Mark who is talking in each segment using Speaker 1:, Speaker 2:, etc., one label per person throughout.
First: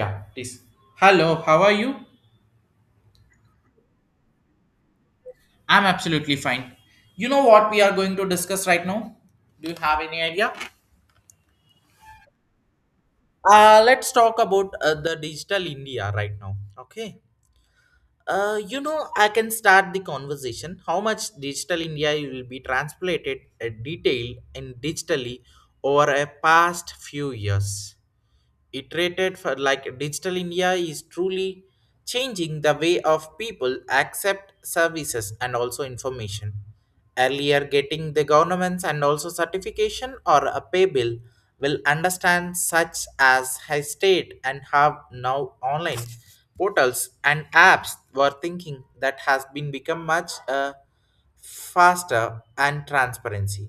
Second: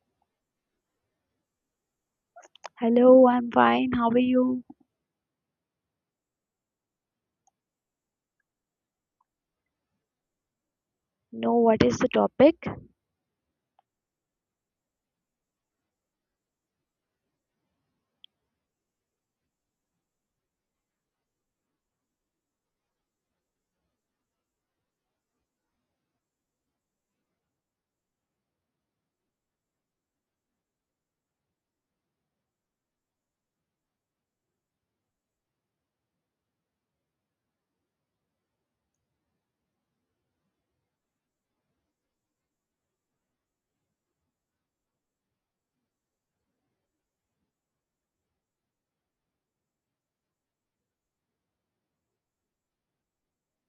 Speaker 1: Yeah, please. Hello, how are you?
Speaker 2: Hello, I'm fine. How are you?
Speaker 1: I'm absolutely fine. You know what we are going to discuss right now? Do you have any idea?
Speaker 2: Know what is the topic?
Speaker 1: Let's talk about the digital India right now. Okay. I can start the conversation. How much digital India will be transplanted, detailed, and digitally over a past few years. Iterated for like digital india is truly changing the way of people accept services and also information, earlier getting the governments and also certification or a pay bill, will understand such as high state and have now online portals and apps were thinking that has been become much faster and transparency.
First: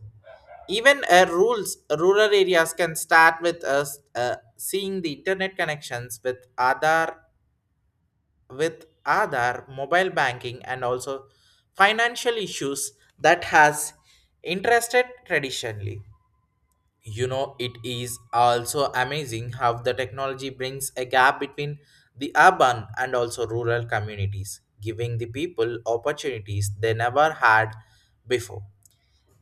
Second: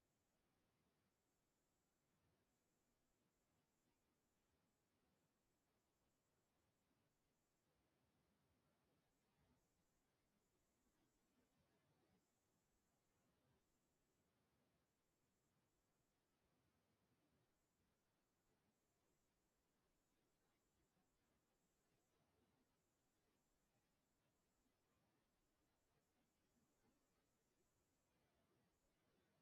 Speaker 1: Even rural areas can start with us seeing the internet connections with Aadhaar, mobile banking, and also financial issues that has interested traditionally. You know, it is also amazing how the technology brings a gap between the urban and also rural communities, giving the people opportunities they never had before.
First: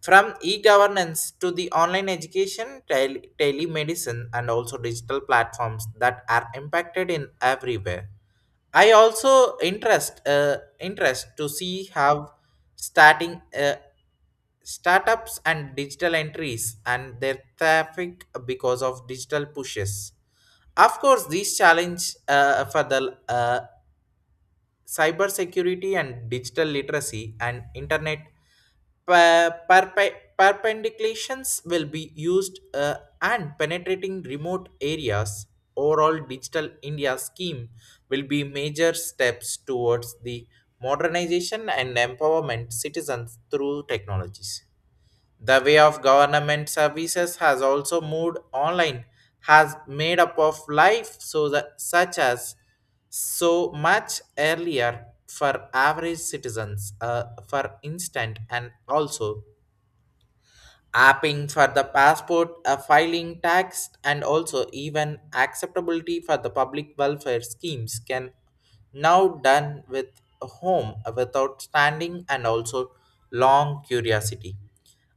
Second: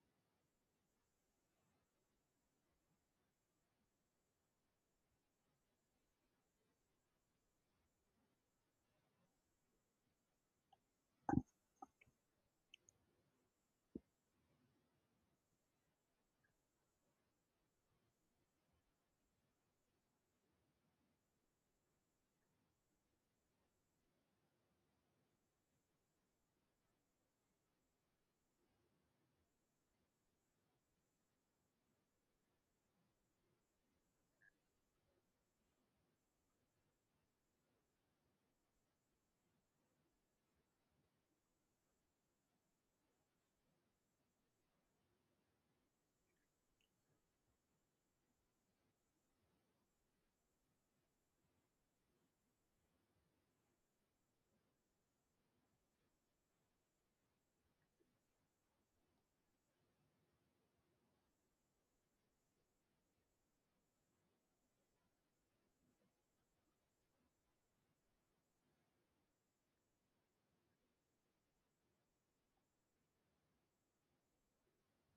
Speaker 1: From e-governance to the online education, telemedicine, and also digital platforms that are impacted in everywhere. I also interest uh, interest to see how starting startups and digital entries and their traffic because of digital pushes. Of course, these challenge for the uh, cybersecurity and digital literacy and internet perpendiculations will be used and penetrating remote areas. Overall digital india scheme will be major steps towards the modernization and empowerment citizens through technologies. The way of government services has also moved online, has made up of life so that such as so much earlier for average citizens, for instant and also apping for the passport, a filing tax, and also even acceptability for the public welfare schemes can now done with home without standing and also long curiosity.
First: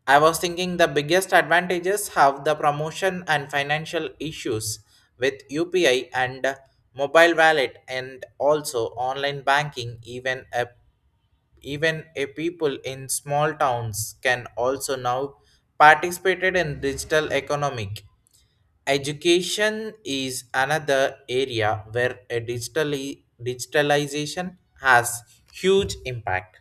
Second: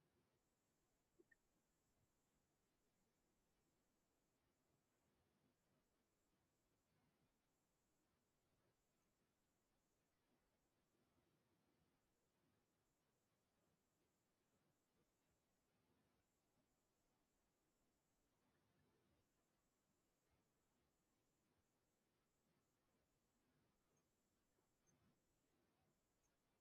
Speaker 1: I was thinking the biggest advantages have the promotion and financial issues with UPI and mobile wallet and also online banking. Even a people in small towns can also now participated in digital economic. Education is another area where a digitally digitalization has huge impact.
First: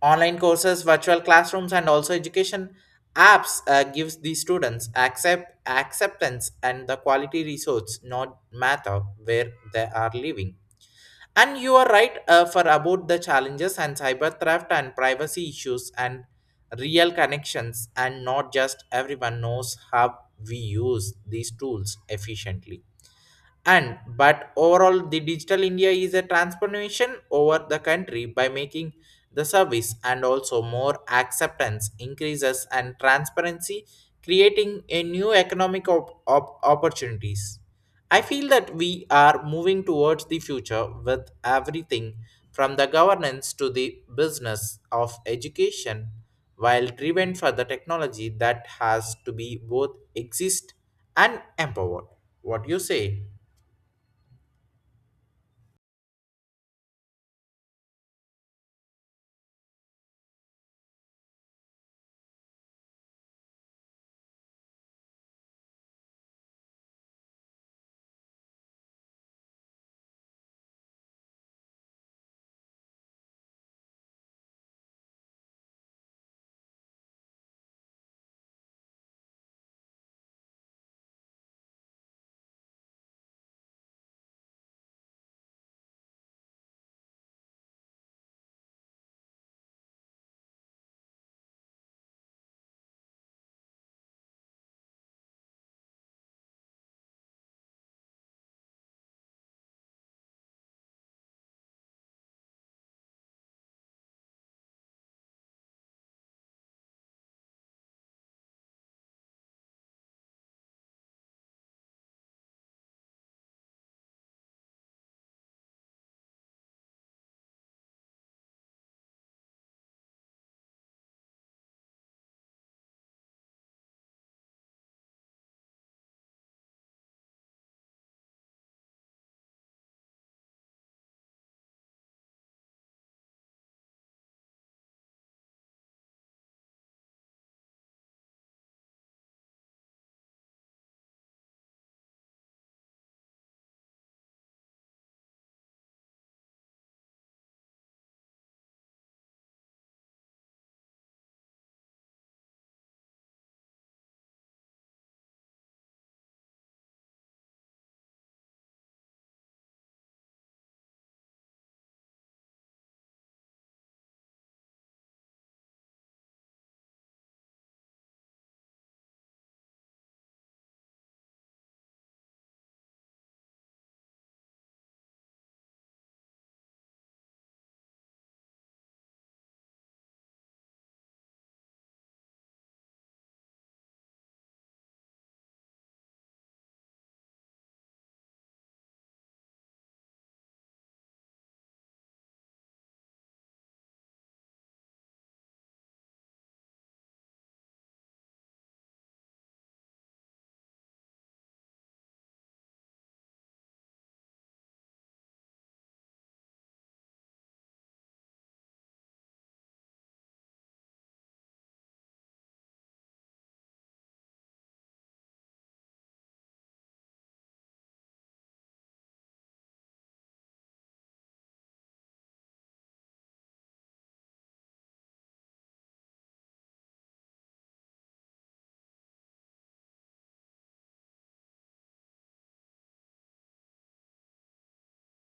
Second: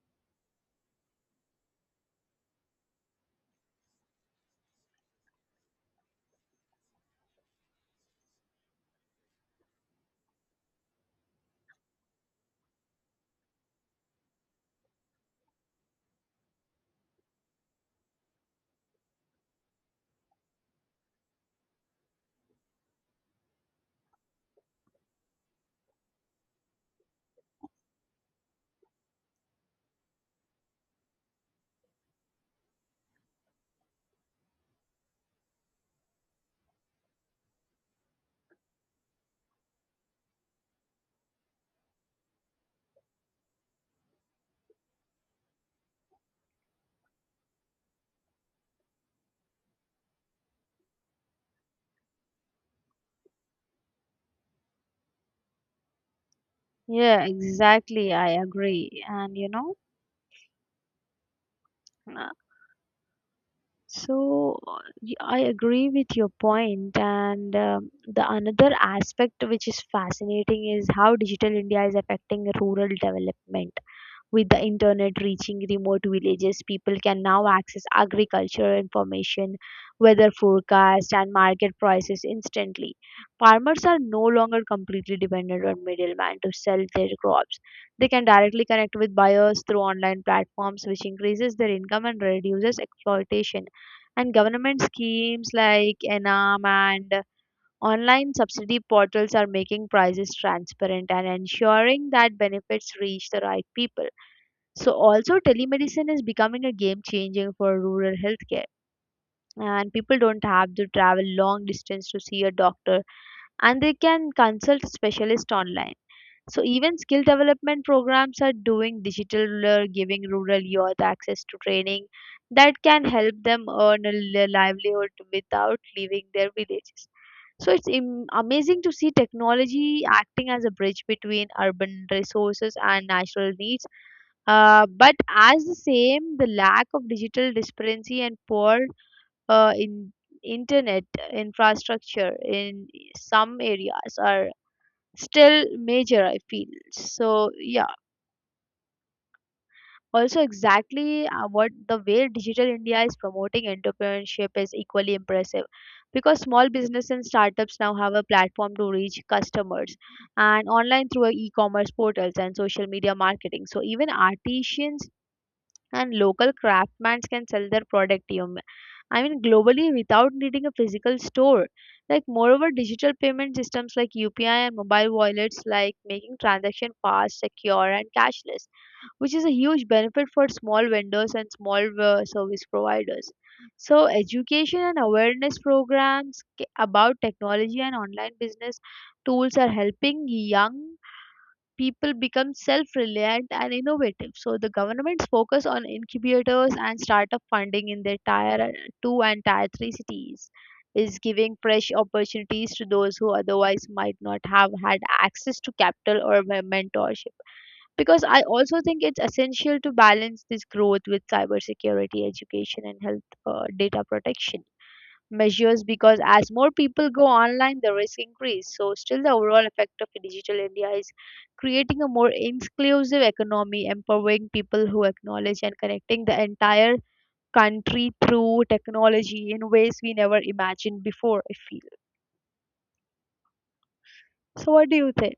Speaker 1: Online courses, virtual classrooms, and also education apps gives the students acceptance and the quality resource not matter where they are living. And you are right for about the challenges and cyber theft and privacy issues and real connections and not just everyone knows how we use these tools efficiently. And but overall the digital india is a transformation over the country by making the service and also more acceptance increases and transparency, creating a new economic opportunities. I feel that we are moving towards the future with everything from the governance to the business of education while driven for the technology that has to be both exist and empowered. What do you say?
Speaker 2: Yeah, exactly. I agree. And you know, So I agree with your point, and the another aspect which is fascinating is how digital India is affecting rural development. With the internet reaching remote villages, people can now access agricultural information, weather forecast, and market prices instantly. Farmers are no longer completely dependent on middlemen to sell their crops. They can directly connect with buyers through online platforms, which increases their income and reduces exploitation. And government schemes like ENAM and online subsidy portals are making prices transparent and ensuring that benefits reach the right people. So, also, telemedicine is becoming a game changing for rural healthcare. And people don't have to travel long distance to see a doctor, and they can consult specialists online. So even skill development programs are doing digital, giving rural youth access to training that can help them earn a livelihood without leaving their villages. So it's amazing to see technology acting as a bridge between urban resources and natural needs. But as the same, the lack of digital disparity and poor in internet infrastructure in some areas are still major, I feel. So yeah, also exactly, what the way digital India is promoting entrepreneurship is equally impressive, because small business and startups now have a platform to reach customers and online through e-commerce portals and social media marketing. So even artisans and local craftsmen can sell their product, I mean, globally without needing a physical store. Like, moreover, digital payment systems like UPI and mobile wallets like making transaction fast, secure, and cashless, which is a huge benefit for small vendors and small service providers. So education and awareness programs about technology and online business tools are helping young people become self-reliant and innovative. So the government's focus on incubators and startup funding in their tier two and tier three cities is giving fresh opportunities to those who otherwise might not have had access to capital or mentorship. Because I also think it's essential to balance this growth with cybersecurity, education, and health data protection measures, because as more people go online, the risk increase. So still the overall effect of digital India is creating a more inclusive economy, empowering people who acknowledge and connecting the entire country through technology in ways we never imagined before, I feel. So what do you think?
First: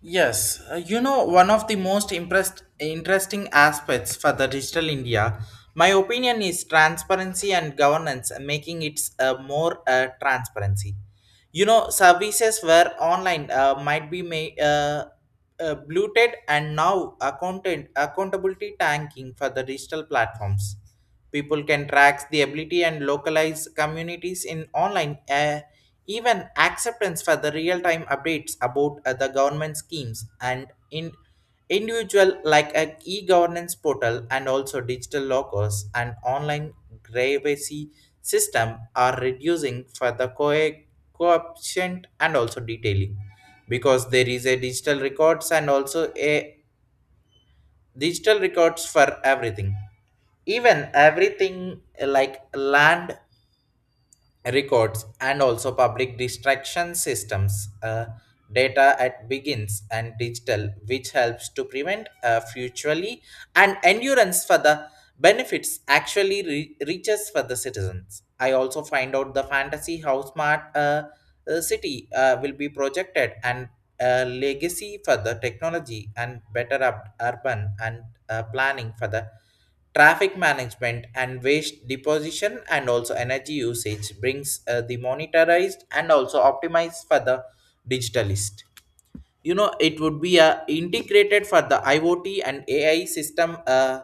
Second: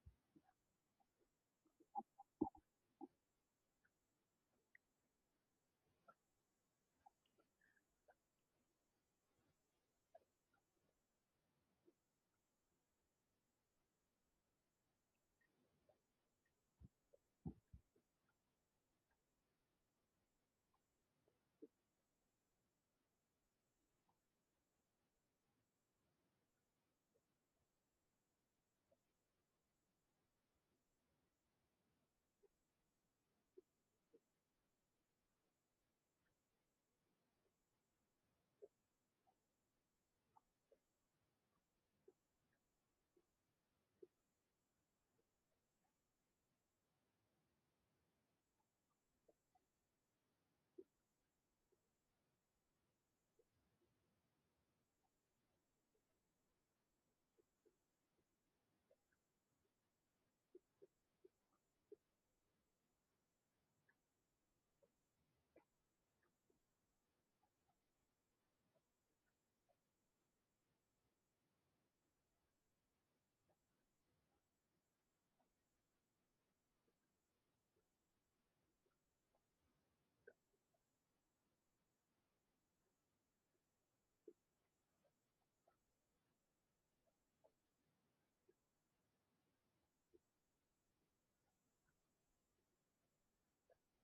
Speaker 1: Yes, one of the most impressed, interesting aspects for the digital India, my opinion is transparency and governance, making it more transparency. You know services were online might be made bloated and now accountant accountability tanking for the digital platforms. People can track the ability and localize communities in online. Even acceptance for the real-time updates about the government schemes and in individual like a e-governance portal and also digital lockers and online privacy system are reducing for the co coefficient and also detailing, because there is a digital records and also a digital records for everything. Even everything like land records and also public distraction systems, data at begins and digital, which helps to prevent futurely and endurance for the benefits actually reaches for the citizens. I also find out the fantasy how smart city will be projected and legacy for the technology and better up urban and planning for the traffic management and waste deposition and also energy usage brings the monetized and also optimized for the digitalist. You know it would be integrated for the iot and ai system.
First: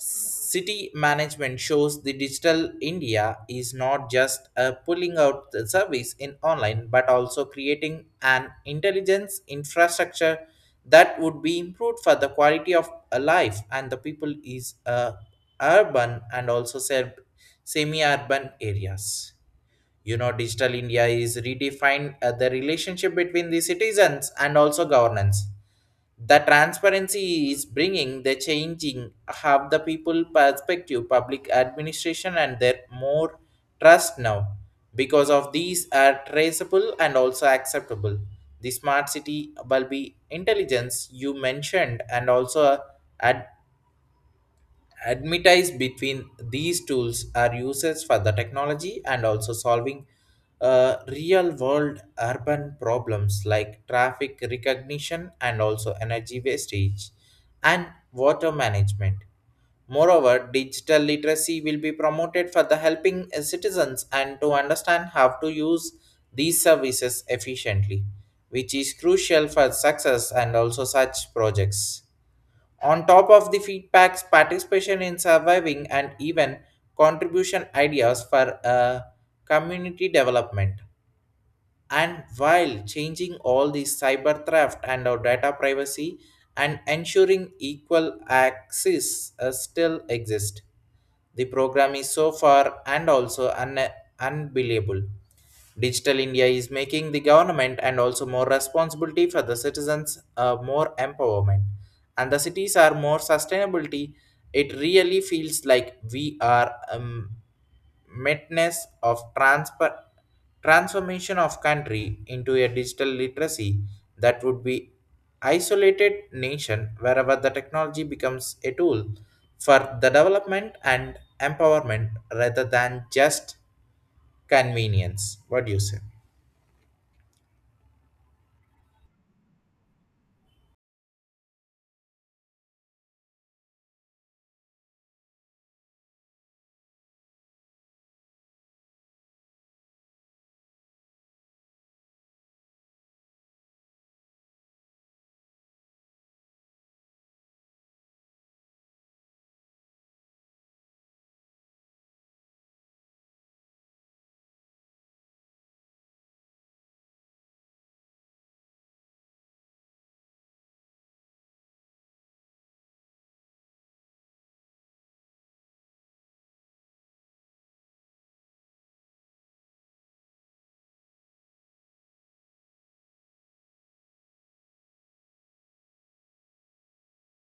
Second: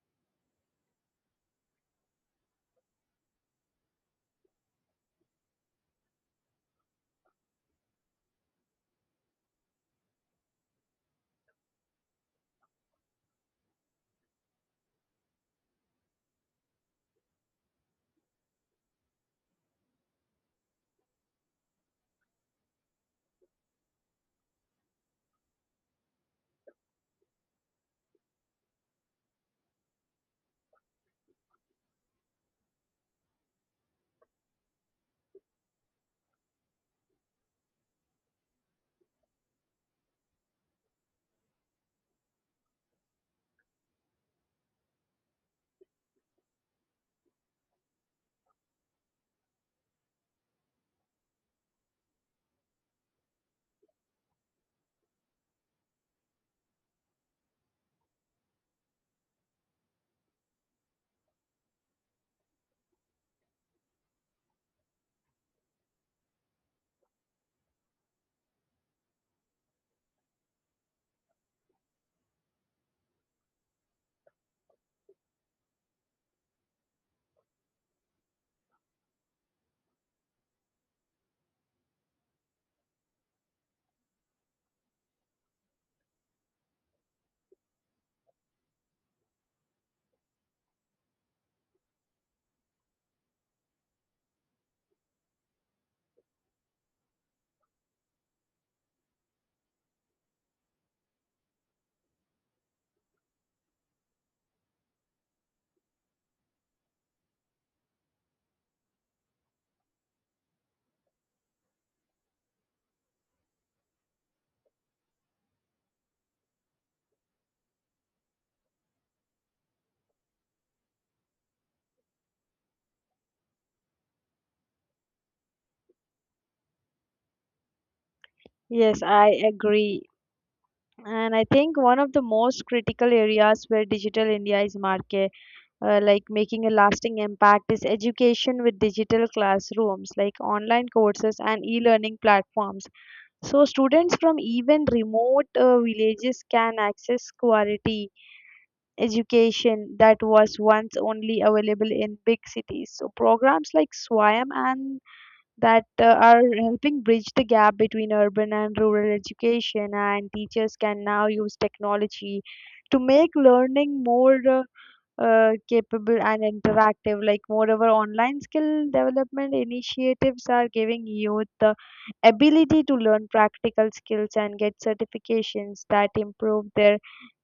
Speaker 1: City management shows the digital India is not just pulling out the service in online but also creating an intelligence infrastructure that would be improved for the quality of life and the people is urban and also semi urban areas. You know digital india is redefine the relationship between the citizens and also governance. The transparency is bringing the changing have the people perspective public administration and their more trust now, because of these are traceable and also acceptable. The smart city will be intelligence you mentioned and also ad- advertise between these tools are uses for the technology and also solving real world urban problems like traffic recognition and also energy wastage and water management. Moreover digital literacy will be promoted for the helping citizens and to understand how to use these services efficiently, which is crucial for success and also such projects on top of the feedbacks, participation in surviving and even contribution ideas for community development. And while changing all the cyber theft and our data privacy and ensuring equal access still exist. The program is so far and also unbelievable. Digital India is making the government and also more responsibility for the citizens, more empowerment. And the cities are more sustainability. It really feels like we are madness of transformation of country into a digital literacy that would be isolated nation wherever the technology becomes a tool for the development and empowerment rather than just convenience. What do you say?
Speaker 2: Yes, I agree. And I think one of the most critical areas where digital India is market, like making a lasting impact, is education with digital classrooms, like online courses and e-learning platforms. So students from even remote villages can access quality education that was once only available in big cities. So programs like Swayam and that are helping bridge the gap between urban and rural education, and teachers can now use technology to make learning more capable and interactive. Like, moreover, online skill development initiatives are giving youth the ability to learn practical skills and get certifications that improve their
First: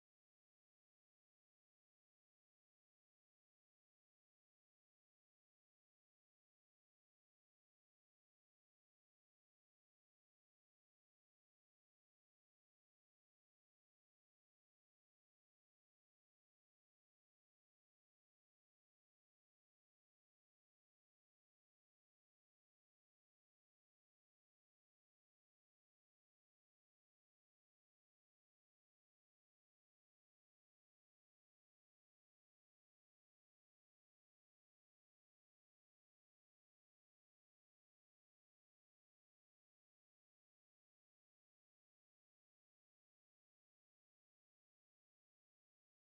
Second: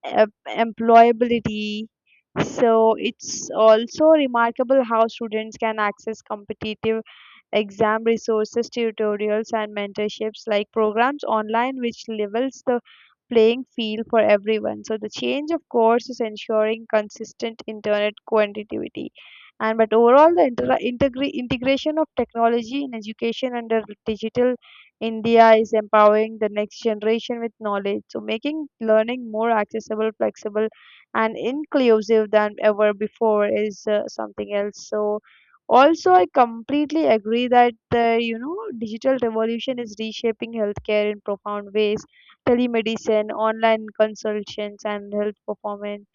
Speaker 2: employability. So it's also remarkable how students can access competitive exam resources, tutorials, and mentorships like programs online, which levels the playing field for everyone. So the change of course is ensuring consistent internet connectivity. And but overall, the integration of technology in education under digital India is empowering the next generation with knowledge, so making learning more accessible, flexible, and inclusive than ever before is something else. So also, I completely agree that the you know digital revolution is reshaping healthcare in profound ways. Telemedicine, online consultations, and health performance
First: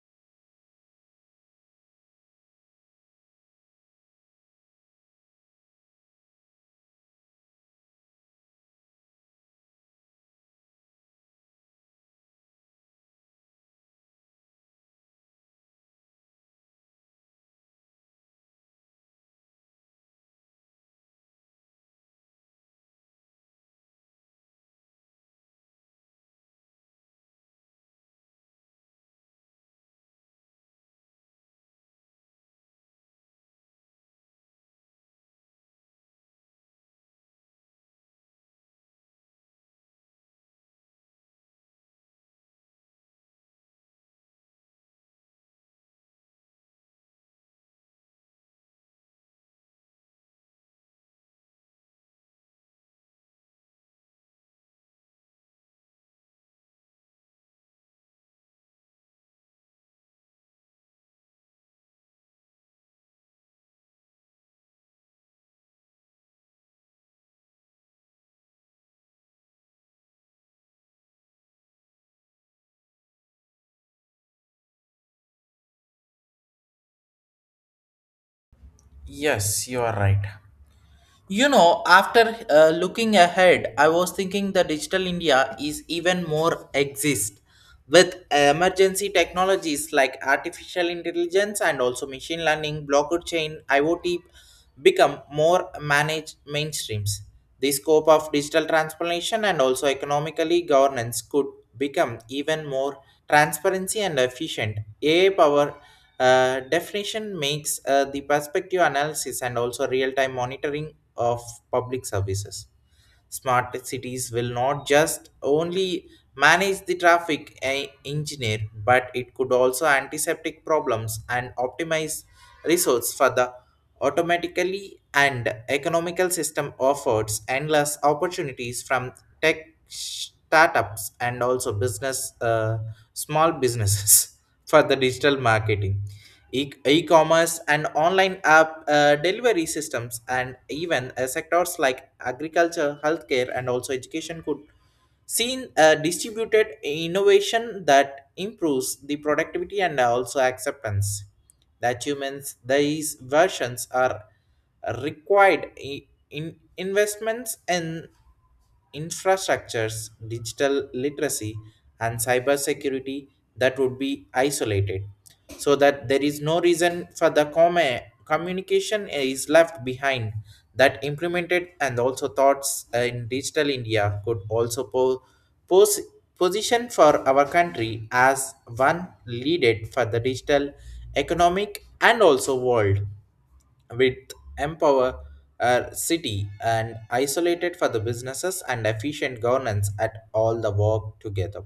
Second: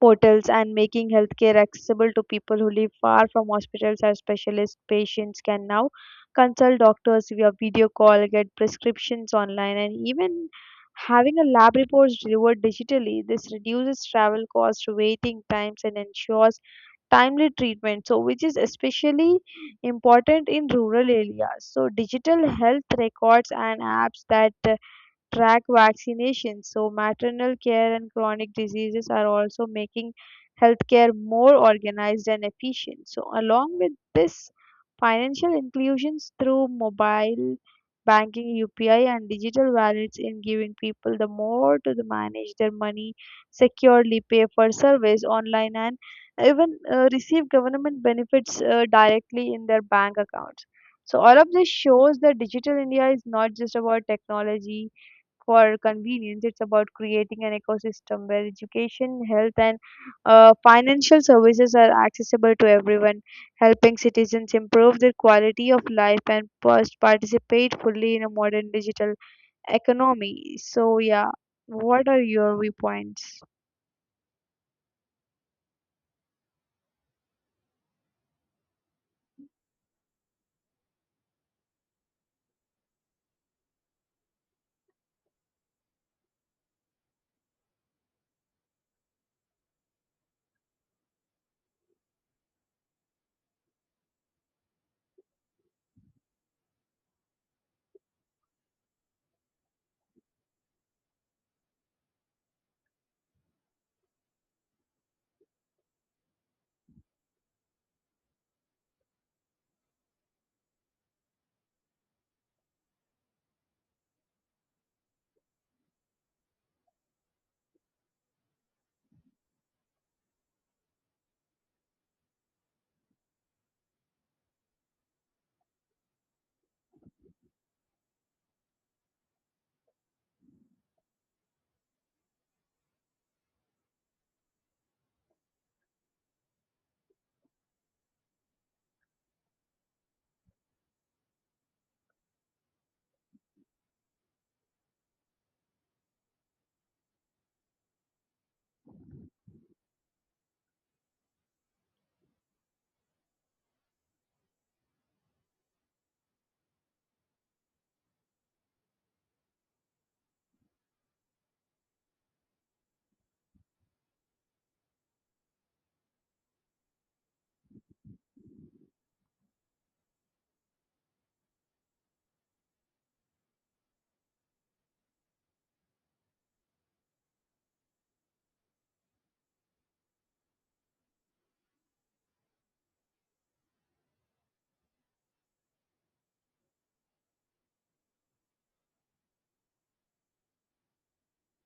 Speaker 2: portals and making healthcare accessible to people who live far from hospitals or specialists. Patients can now consult doctors via video call, get prescriptions online, and even having a lab report delivered digitally. This reduces travel costs, waiting times, and ensures timely treatment, so which is especially important in rural areas. So digital health records and apps that track vaccinations. So, maternal care and chronic diseases are also making healthcare more organized and efficient. So, along with this, financial inclusions through mobile banking, UPI, and digital wallets in giving people the more to the manage their money securely, pay for service online, and even receive government benefits directly in their bank accounts. So all of this shows that digital India is not just about technology for convenience. It's about creating an ecosystem where education, health, and financial services are accessible to everyone, helping citizens improve their quality of life and participate fully in a modern digital economy. So, yeah, what are your viewpoints?
Speaker 1: Yes, you are right. You know, after looking ahead, I was thinking the digital India is even more exist with emergency technologies like artificial intelligence and also machine learning, blockchain, IoT become more managed mainstreams. The scope of digital transformation and also economically governance could become even more transparency and efficient. AI power definition makes the perspective analysis and also real-time monitoring of public services. Smart cities will not just only manage the traffic engineer, but it could also antiseptic problems and optimize resource for the automatically and economical system offers endless opportunities from tech startups and also business small businesses for the digital marketing, e-commerce and online app delivery systems. And even sectors like agriculture, healthcare, and also education could seen a distributed innovation that improves the productivity and also acceptance that humans these versions are required in investments in infrastructures, digital literacy, and cybersecurity that would be isolated so that there is no reason for the comma communication is left behind, that implemented and also thoughts in digital india could also pose position for our country as one leaded for the digital economic and also world with empower city and isolated for the businesses and efficient governance at all the work together.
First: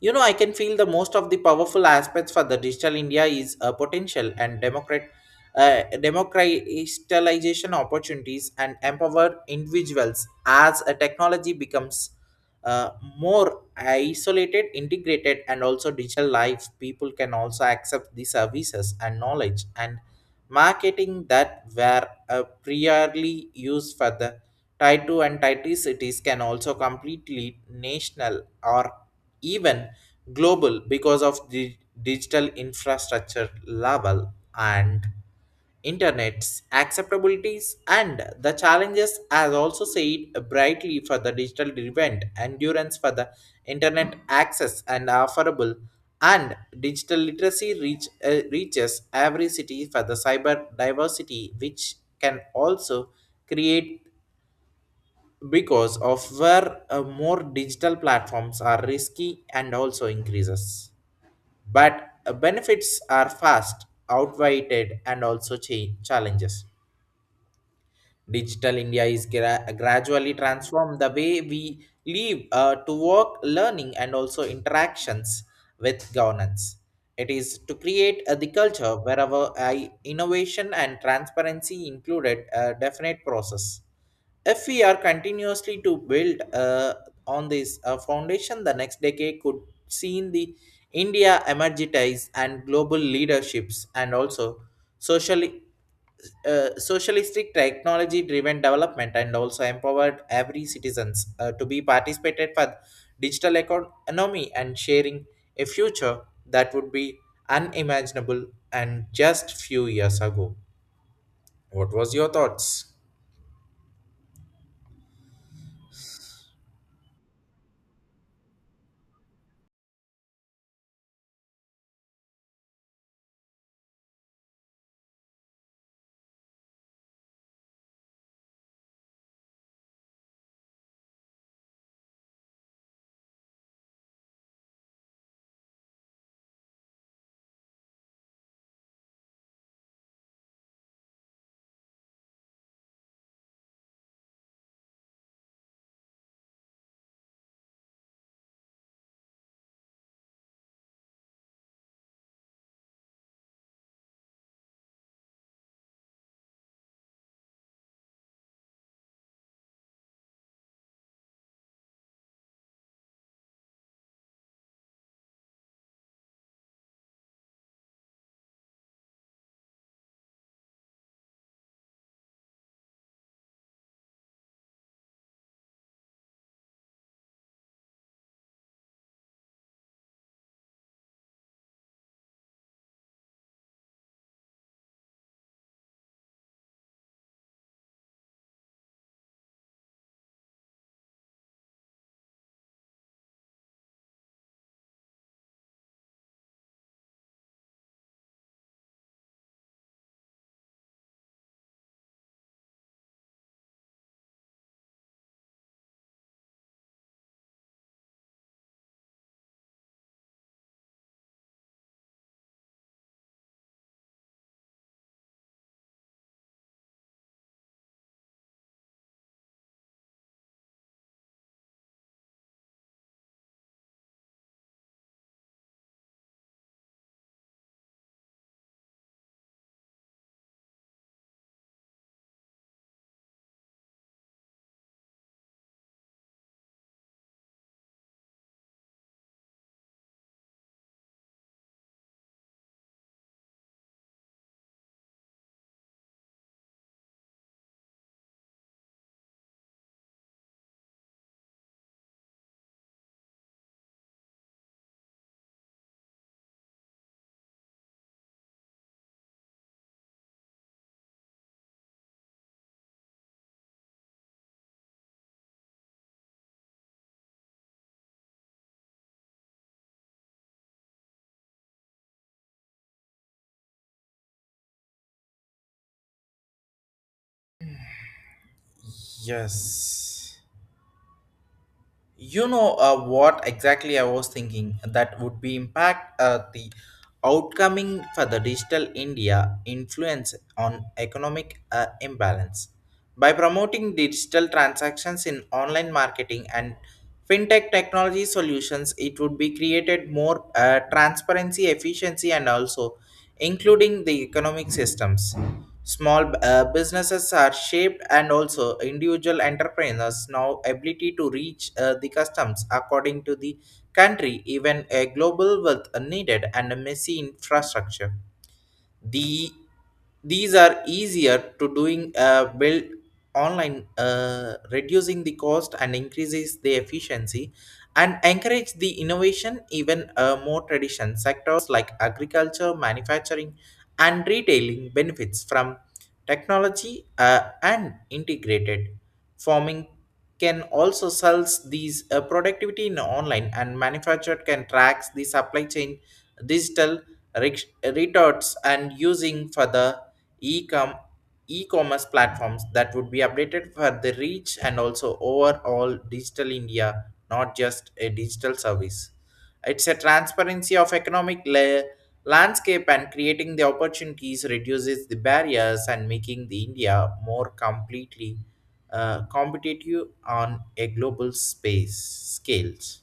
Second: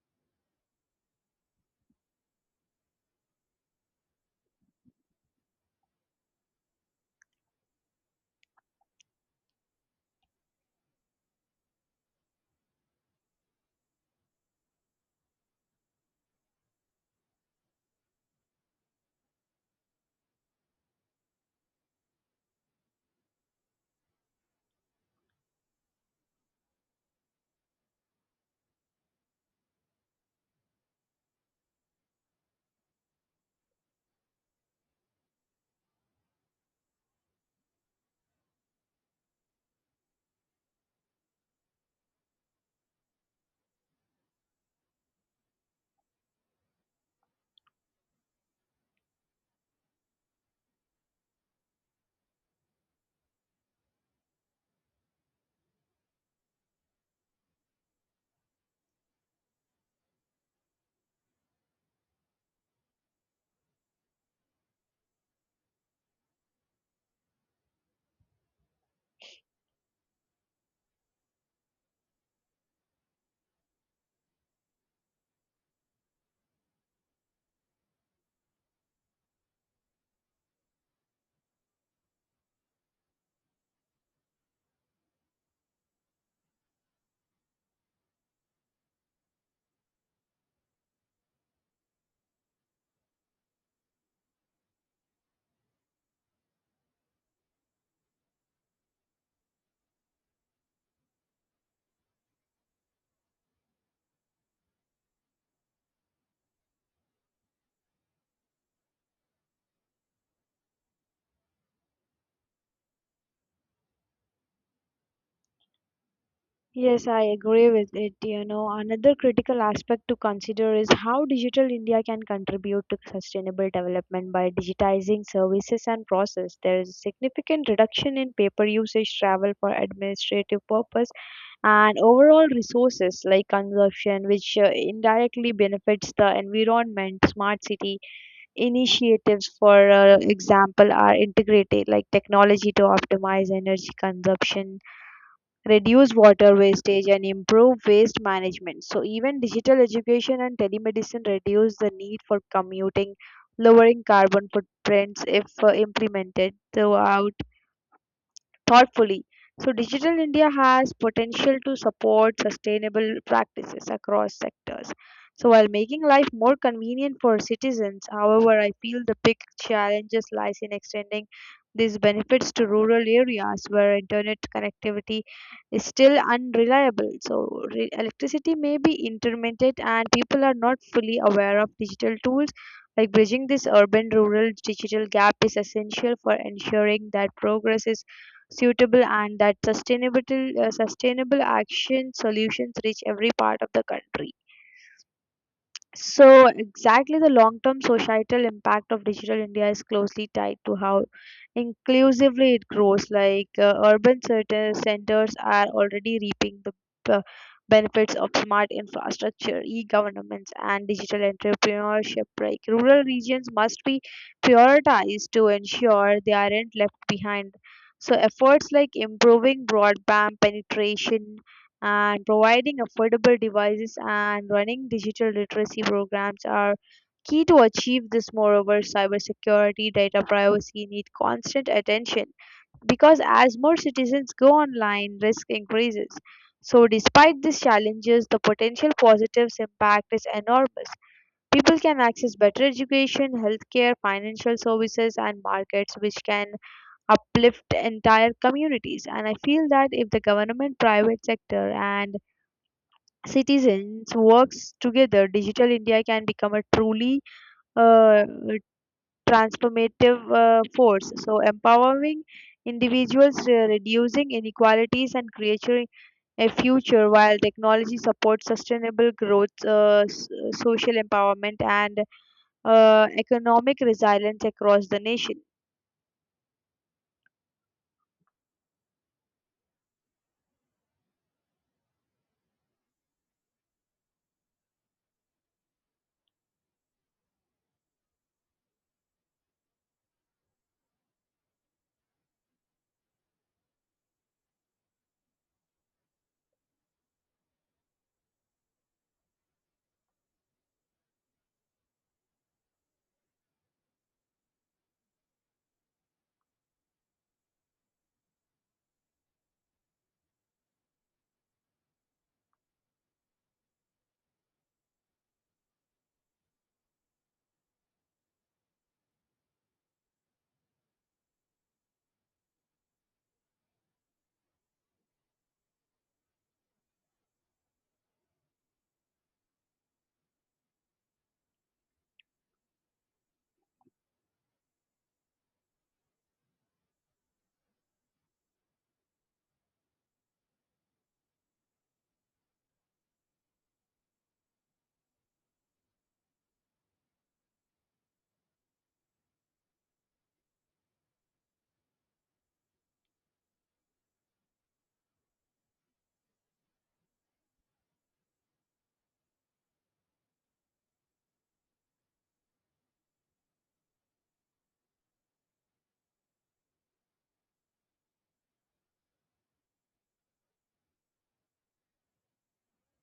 Speaker 1: You know I can feel the most of the powerful aspects for the digital india is a potential and democratization opportunities and empower individuals as a technology becomes uh, more isolated integrated and also digital life. People can also accept the services and knowledge and marketing that were priorly used for the tier 2 and tier 3 cities can also completely national or even global because of the digital infrastructure level and internet's acceptabilities. And the challenges as also said brightly for the digital event endurance for the internet access and affordable and digital literacy reaches every city for the cyber diversity, which can also create because of where more digital platforms are risky and also increases. But benefits are fast, outweighed, and also challenges. Digital India is gradually transformed the way we live to work, learning, and also interactions with governance. It is to create the culture wherever I, innovation and transparency included a definite process. If we are continuously to build on this foundation, the next decade could see in the India emergitize and global leaderships and also socially socialistic technology driven development and also empowered every citizens to be participated for digital economy and sharing a future that would be unimaginable and just few years ago. What was your thoughts?
Speaker 2: Yes, I agree with it. You know, another critical aspect to consider is how Digital India can contribute to sustainable development by digitizing services and process. There is a significant reduction in paper usage, travel for administrative purpose, and overall resources like consumption, which indirectly benefits the environment. Smart city initiatives, for example, are integrated like technology to optimize energy consumption, reduce water wastage, and improve waste management. So even digital education and telemedicine reduce the need for commuting, lowering carbon footprints if implemented throughout thoughtfully. So, Digital India has potential to support sustainable practices across sectors. So, while making life more convenient for citizens, however, I feel the big challenges lies in extending these benefits to rural areas where internet connectivity is still unreliable. So, electricity may be intermittent and people are not fully aware of digital tools. Like bridging this urban rural digital gap is essential for ensuring that progress is suitable and that sustainable action solutions reach every part of the country. So, exactly the long term societal impact of digital India is closely tied to how inclusively it grows. Like, urban centers are already reaping the uh, benefits of smart infrastructure, e governments, and digital entrepreneurship. Like, rural regions must be prioritized to ensure they aren't left behind. So, efforts like improving broadband penetration and providing affordable devices and running digital literacy programs are key to achieve this. Moreover, cybersecurity, data privacy need constant attention because as more citizens go online, risk increases. So, despite these challenges, the potential positives impact is enormous. People can access better education, healthcare, financial services, and markets, which can uplift entire communities. And I feel that if the government, private sector, and citizens works together, Digital India can become a truly uh, transformative force. So, empowering individuals, reducing inequalities, and creating a future while technology supports sustainable growth, social empowerment, and economic resilience across the nation.
Speaker 1: Yes, you know what exactly I was thinking that would be impact the outcoming for the digital india influence on economic imbalance. By promoting digital transactions in online marketing and fintech technology solutions, it would be created more transparency, efficiency, and also including the economic systems. Small businesses are shaped, and also individual entrepreneurs now ability to reach the customs according to the country, even a global wealth needed and a messy infrastructure the these are easier to doing build online, reducing the cost and increases the efficiency and encourage the innovation even more tradition sectors like agriculture, manufacturing and retailing benefits from technology and integrated farming can also sells these productivity in online and manufactured can tracks the supply chain digital rex- retorts and using for the e-com e-commerce platforms that would be updated for the reach and also overall digital india, not just a digital service, it's a transparency of economic landscape and creating the opportunities reduces the barriers and making the india more completely competitive on a global space scales.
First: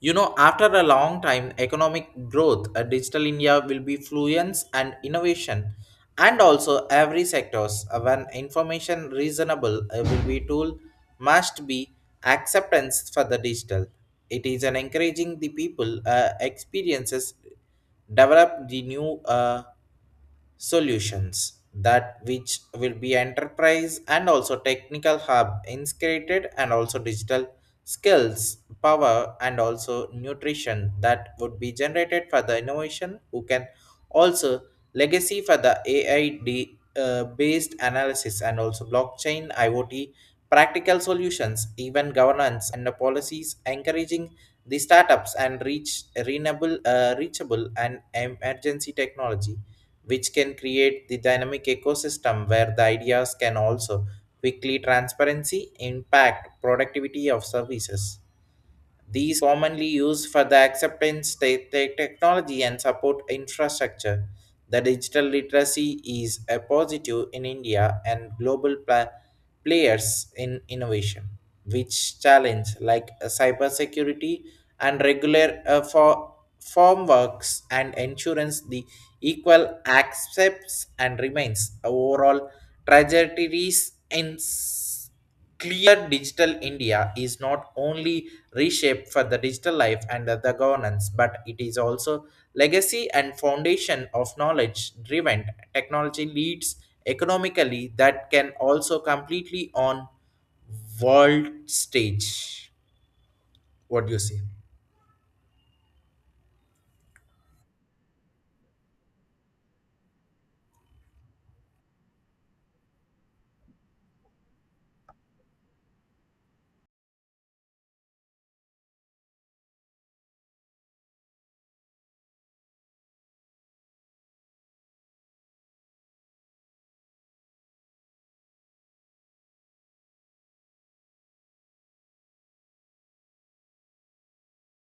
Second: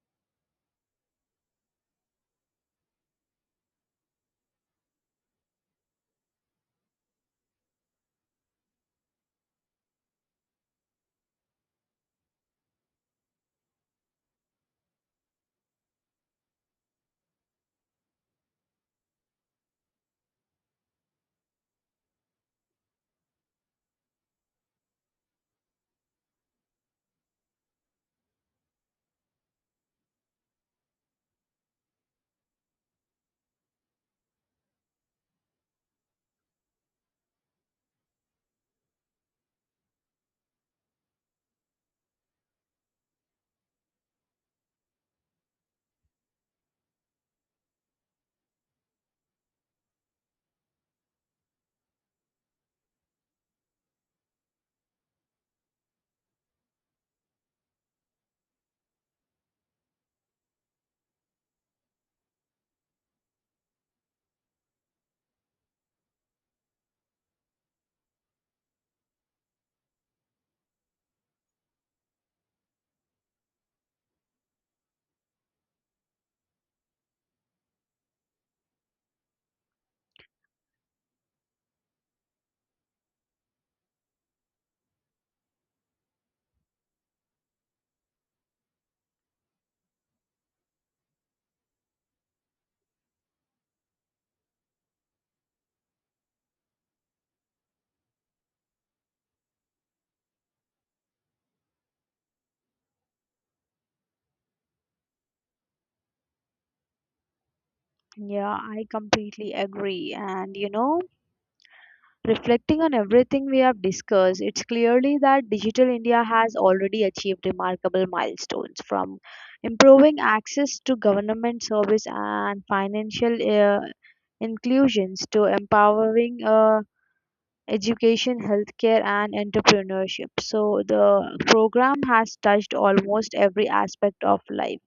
Speaker 1: You know, after a long time, economic growth, digital India will be fluence and innovation, and also every sectors. When information reasonable will be tool must be acceptance for the digital. It is an encouraging the people experiences develop the new solutions that which will be enterprise and also technical hub integrated and also digital skills power and also nutrition that would be generated for the innovation who can also legacy for the aid based analysis and also blockchain iot practical solutions even governance and the policies encouraging the startups and reach renewable reachable and emergency technology which can create the dynamic ecosystem where the ideas can also quickly transparency impact productivity of services. These commonly used for the acceptance technology and support infrastructure. The digital literacy is a positive in India and global players in innovation, which challenge like cybersecurity and regular for form works and insurance the equal accepts and remains overall trajectories clear digital india is not only reshape for the digital life and the governance, but it is also legacy and foundation of knowledge driven technology leads economically that can also completely on world stage. What do you say?
Speaker 2: Yeah, I completely agree. And you know, reflecting on everything we have discussed, it's clearly that Digital India has already achieved remarkable milestones, from improving access to government service and financial inclusions to empowering education, healthcare, and entrepreneurship. So, the program has touched almost every aspect of life.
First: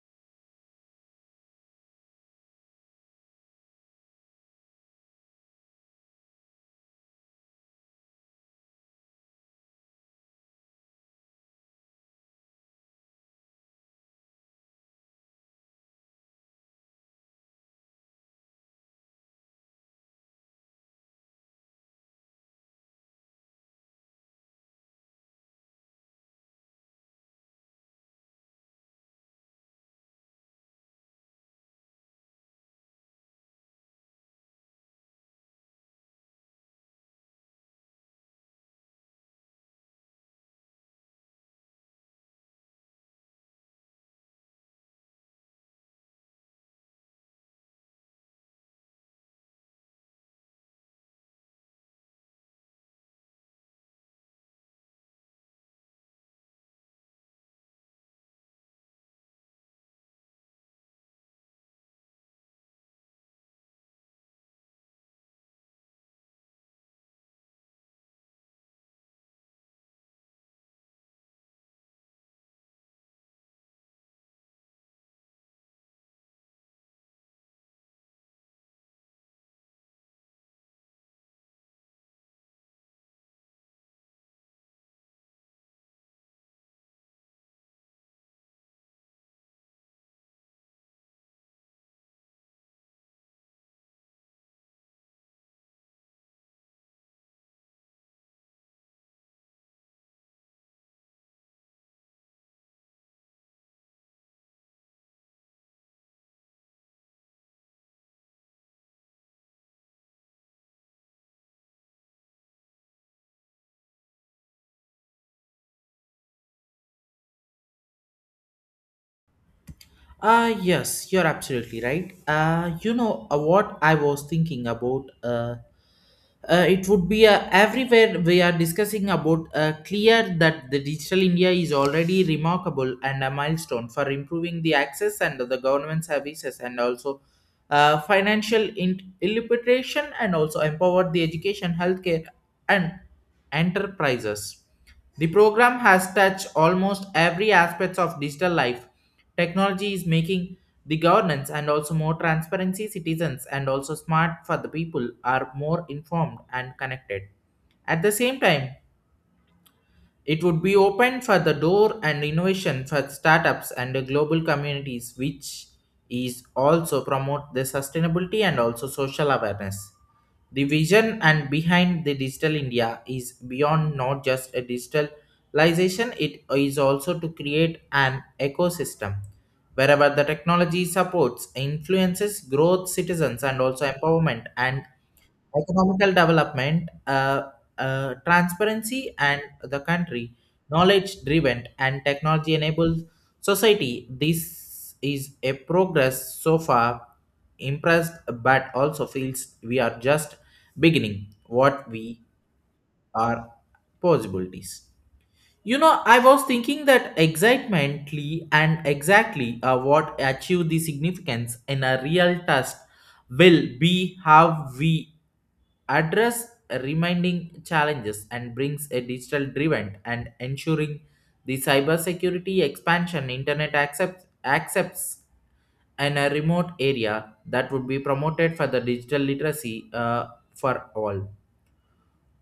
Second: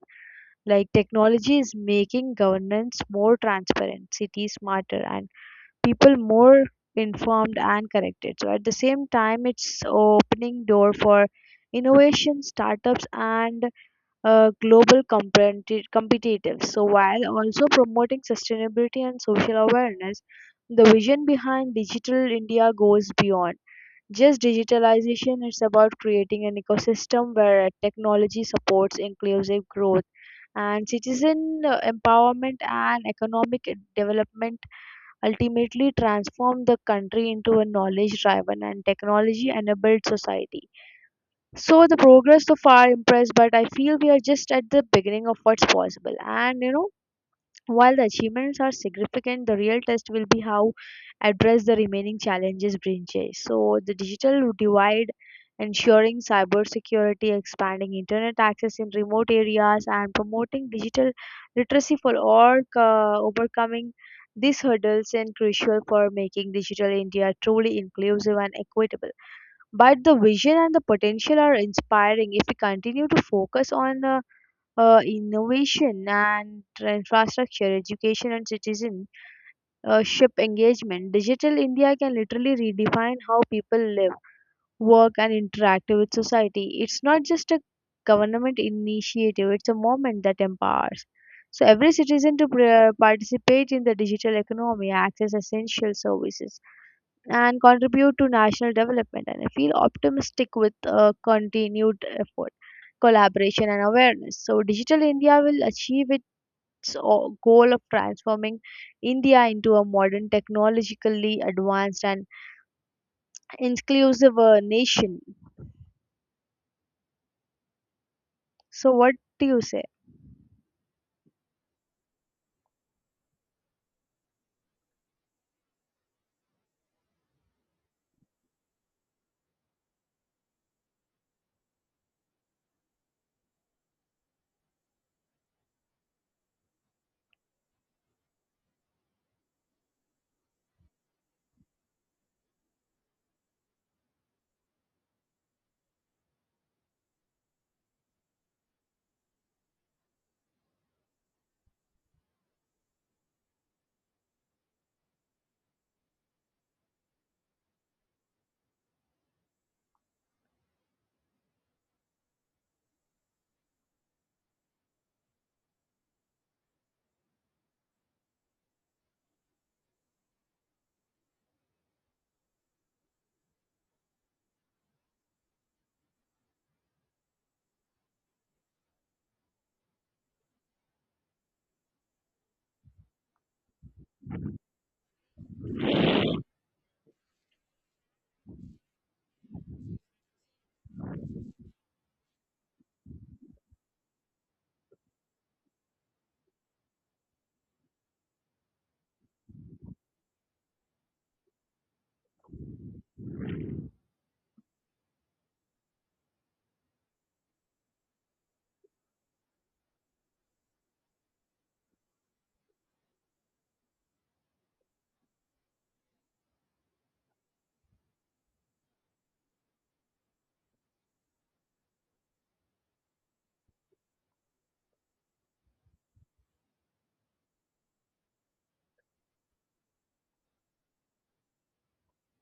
Speaker 2: Like, technology is making governance more transparent, cities smarter, and people more informed and connected. So at the same time, it's opening door for innovation, startups, and global competitiveness. So while also promoting sustainability and social awareness, the vision behind Digital India goes beyond just digitalization. It's about creating an ecosystem where technology supports inclusive growth and citizen empowerment and economic development, ultimately transform the country into a knowledge driven and technology enabled society. So the progress so far impressed, but I feel we are just at the beginning of what's possible. And you know, while the achievements are significant, the real test will be how address the remaining challenges bridges. So the digital divide, ensuring cybersecurity, expanding internet access in remote areas, and promoting digital literacy for all, overcoming these hurdles and crucial for making digital India truly inclusive and equitable. But the vision and the potential are inspiring. If we continue to focus on innovation and infrastructure, education and citizenship engagement, digital India can literally redefine how people live, work, and interact with society. It's not just a government initiative, it's a movement that empowers. So, every citizen to participate in the digital economy, access essential services, and contribute to national development. And I feel optimistic with continued effort, collaboration, and awareness. So, Digital India will achieve its goal of transforming India into a modern, technologically advanced, and inclusive nation. So, what do you say?
Speaker 1: Ah, yes, you're absolutely right. You know, what I was thinking about? It would be, everywhere we are discussing about, clear that the digital india is already remarkable and a milestone for improving the access and the government services and also financial illiteration and also empowered the education, healthcare and enterprises. The program has touched almost every aspect of digital life. Technology is making the governance and also more transparency citizens and also smart for the people are more informed and connected. At the same time, it would be open for the door and innovation for startups and the global communities, which is also promote the sustainability and also social awareness. The vision and behind the digital India is beyond not just a digitalization, it is also to create an ecosystem wherever the technology supports, influences growth, citizens, and also empowerment and economical development, transparency, and the country, knowledge driven and technology enabled society. This is a progress so far impressed, but also feels we are just beginning what we are possibilities. You know, I was thinking that excitemently and exactly what achieve the significance in a real test will be how we address remaining challenges and brings a digital driven and ensuring the cybersecurity expansion internet accepts in a remote area that would be promoted for the digital literacy for all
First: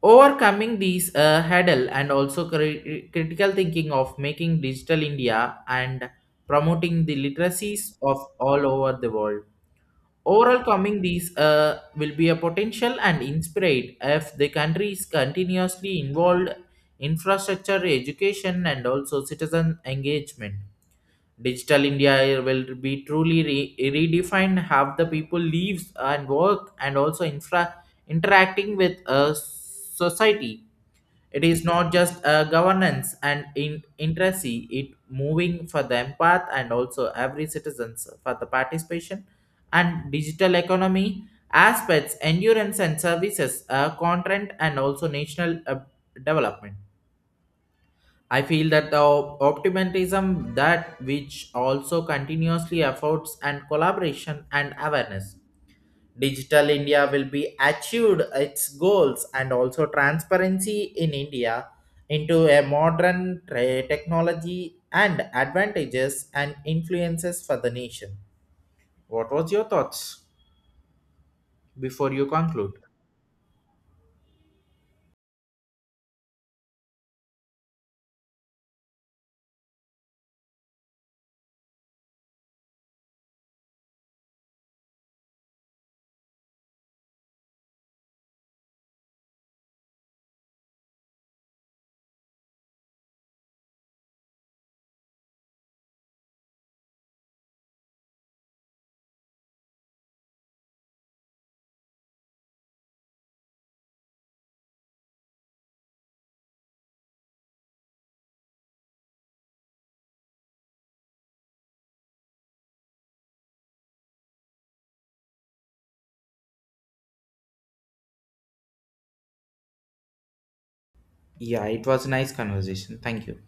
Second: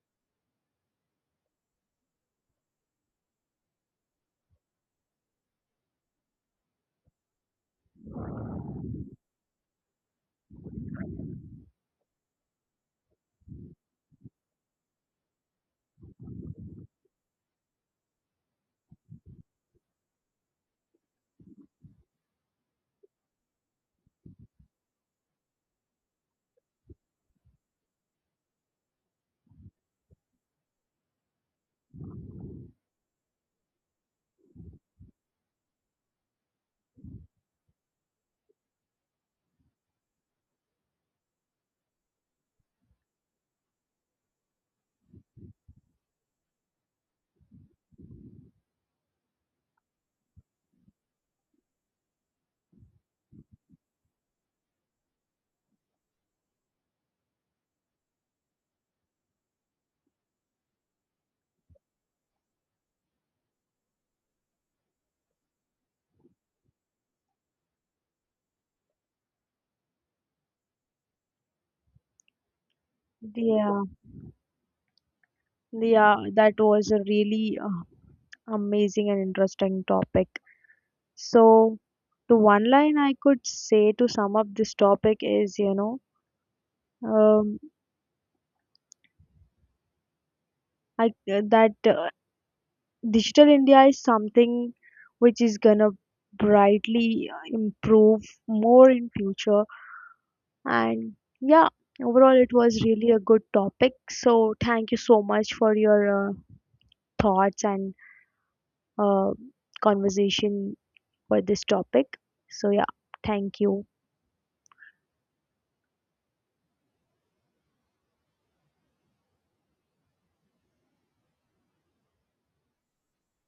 Speaker 1: overcoming these hurdle and also critical thinking of making digital india and promoting the literacies of all over the world. Overall, coming these will be a potential and inspired if the country is continuously involved infrastructure, education, and also citizen engagement. Digital India will be truly redefined how the people lives and work, and also infra interacting with society. It is not just a governance and in interacy, it moving for the empath and also every citizens for the participation and digital economy aspects, endurance and services, content and also national development. I feel that the optimism that which also continuously efforts and collaboration and awareness Digital India will be achieved its goals and also transparency in India into a modern technology and advantages and influences for the nation. What was your thoughts before you conclude?
Speaker 2: Yeah, yeah, that was a really amazing and interesting topic. So, the one line I could say to sum up this topic is, you know, um, I that digital India is something which is gonna brightly improve more in future. And yeah, overall it was really a good topic. So thank you so much for your uh, thoughts and uh, conversation for this topic. So yeah, thank you.
Speaker 1: Yeah, it was nice conversation. Thank you.